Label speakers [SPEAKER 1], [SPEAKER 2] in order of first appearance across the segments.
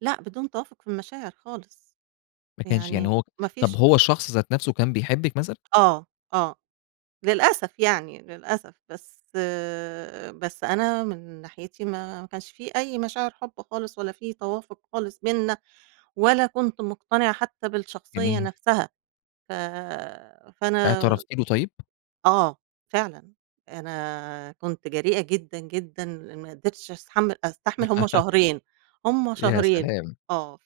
[SPEAKER 1] لأ بدون توافق في المشاعر خالص،
[SPEAKER 2] ما كانش يعني
[SPEAKER 1] يعني
[SPEAKER 2] هو
[SPEAKER 1] ما
[SPEAKER 2] طب
[SPEAKER 1] فيش
[SPEAKER 2] هو الشخص ذات نفسه كان بيحبك مثلًا؟
[SPEAKER 1] آه آه للأسف يعني للأسف بس بس أنا من ناحيتي ما ما كانش في أي مشاعر حب خالص، ولا في توافق خالص بيننا، ولا كُنت مقتنعة حتّى بالشخصيّة
[SPEAKER 2] جميل.
[SPEAKER 1] نفسها، ف فأنا
[SPEAKER 2] اعترفتِ له طيب؟
[SPEAKER 1] آه، فعلًا. أنا كنت جريئة جدًا جدًا ل ما قدرتش أستحمّل أستحمل هُم شهرين هُم
[SPEAKER 2] يا
[SPEAKER 1] شهرين
[SPEAKER 2] سلام!
[SPEAKER 1] آه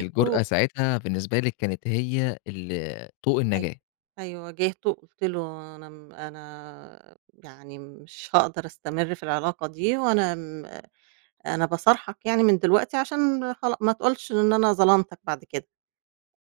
[SPEAKER 2] الجرأة ساعتها بالنسبة لِك كانت هي ال طوق
[SPEAKER 1] أيوه،
[SPEAKER 2] النجاة.
[SPEAKER 1] أيوه واجهته قُلت له أنا م أنا يعني مش هاقدر أستمر في العلاقة دي وأنا م أنا باصارحك يعني من دلوقتي عشان خلا ما تقولش إن أنا ظلمتك بعد كده.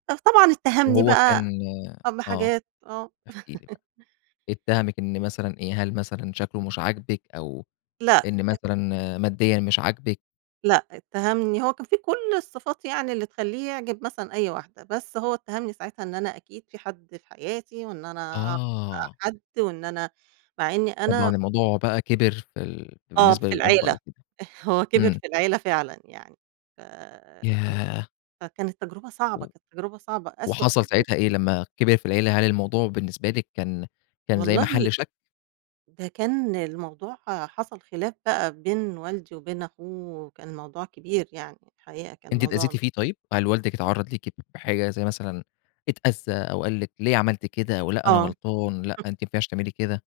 [SPEAKER 1] فطبعًا اتّهمني
[SPEAKER 2] وهو
[SPEAKER 1] بقى
[SPEAKER 2] كان
[SPEAKER 1] أ
[SPEAKER 2] آه
[SPEAKER 1] بحاجات آه.
[SPEAKER 2] احكِ لي بقى،
[SPEAKER 1] [unintelligible]
[SPEAKER 2] اتّهمِك إن مثلًا إيه، هل مثلًا شكله مش عاجبِك أو
[SPEAKER 1] لأ
[SPEAKER 2] إن
[SPEAKER 1] [unintelligible]
[SPEAKER 2] مثلًا ماديًا مش عاجبِك؟
[SPEAKER 1] لا اتّهمني هو كان فيه كل الصفات يعني اللي تخلّيه يعجب مثلًا أي واحدة، بس هو اتّهمني ساعتها إن أنا أكيد في حد في حياتي، وإن أنا أعرف بقى
[SPEAKER 2] آه.
[SPEAKER 1] حد وإن أنا مع إنّي
[SPEAKER 2] طبعًا
[SPEAKER 1] أنا
[SPEAKER 2] الموضوع بقى كِبر في ال
[SPEAKER 1] آه
[SPEAKER 2] بالنسبة
[SPEAKER 1] في
[SPEAKER 2] للأب
[SPEAKER 1] العيلة،
[SPEAKER 2] أو كده.
[SPEAKER 1] هو كِبِر
[SPEAKER 2] إمم.
[SPEAKER 1] في العيلة فعلًا يعني ف
[SPEAKER 2] ياه!
[SPEAKER 1] فكانت تجربة صعبة،
[SPEAKER 2] و
[SPEAKER 1] كانت تجربة صعبة أسوأ
[SPEAKER 2] وحصل
[SPEAKER 1] تجربة.
[SPEAKER 2] ساعتها إيه لمّا كِبِر في العيلة هل الموضوع بالنسبة لِك كان كان زي محل
[SPEAKER 1] والله
[SPEAKER 2] شك؟
[SPEAKER 1] ده كان الموضوع حصل خلاف بقى بين والدي وبين أخوه، كان موضوع كبير يعني الحقيقة كان
[SPEAKER 2] أنتِ
[SPEAKER 1] موضوع
[SPEAKER 2] اتأذيتِ
[SPEAKER 1] م
[SPEAKER 2] فيه طيب؟ هل والدِك اتعَرّض ليكِ بحاجة زي مثلًا اتأذّى أو قال لِك ليه عملتِ كده أو لأ أنا
[SPEAKER 1] آه.
[SPEAKER 2] غلطان لأ أنتِ ما ينفعش تعملي كده؟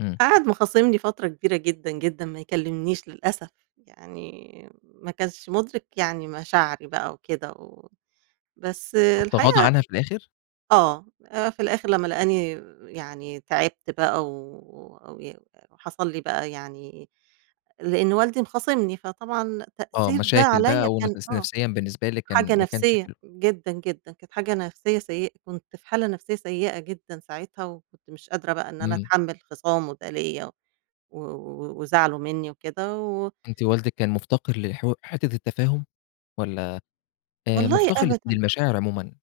[SPEAKER 2] إمم.
[SPEAKER 1] قَعَد مخاصمني فترة كبيرة جدًا جدًا ما يكلمنيش للأسف، يعني ما كانش مُدرك يعني مشاعري بقى وكده و بس
[SPEAKER 2] طب تغاضى
[SPEAKER 1] الحقيقة
[SPEAKER 2] عنها في الآخر؟
[SPEAKER 1] آه آآ في الآخر لمّا لقاني يعني تعبت بقى و و حصل لي بقى يعني لأنّه والدي مخاصمني فطبعًا
[SPEAKER 2] آه
[SPEAKER 1] تأثير ده
[SPEAKER 2] مشاكل
[SPEAKER 1] عليَّ
[SPEAKER 2] بقى وإن
[SPEAKER 1] كان
[SPEAKER 2] ت [unintelligible]
[SPEAKER 1] آه
[SPEAKER 2] نفسيًا بالنسبة لِك
[SPEAKER 1] حاجة
[SPEAKER 2] كان ما كانش
[SPEAKER 1] نفسيّة
[SPEAKER 2] حل
[SPEAKER 1] جدًا جدًا كانت حاجة نفسيّة سيئة كنت في حالة نفسيّة سيئة جدًا ساعتها، وكنت مش قادرة بقى إن أنا
[SPEAKER 2] إمم.
[SPEAKER 1] أتحمّل خصامه ده ليَّ و وزعله منّي وكده و
[SPEAKER 2] أنت والدِك كان مُفتقر للحوا حِتّة التفاهم والّا آآ
[SPEAKER 1] والله
[SPEAKER 2] مُفتقر للت
[SPEAKER 1] أبدًا.
[SPEAKER 2] للمشاعر عمومًا؟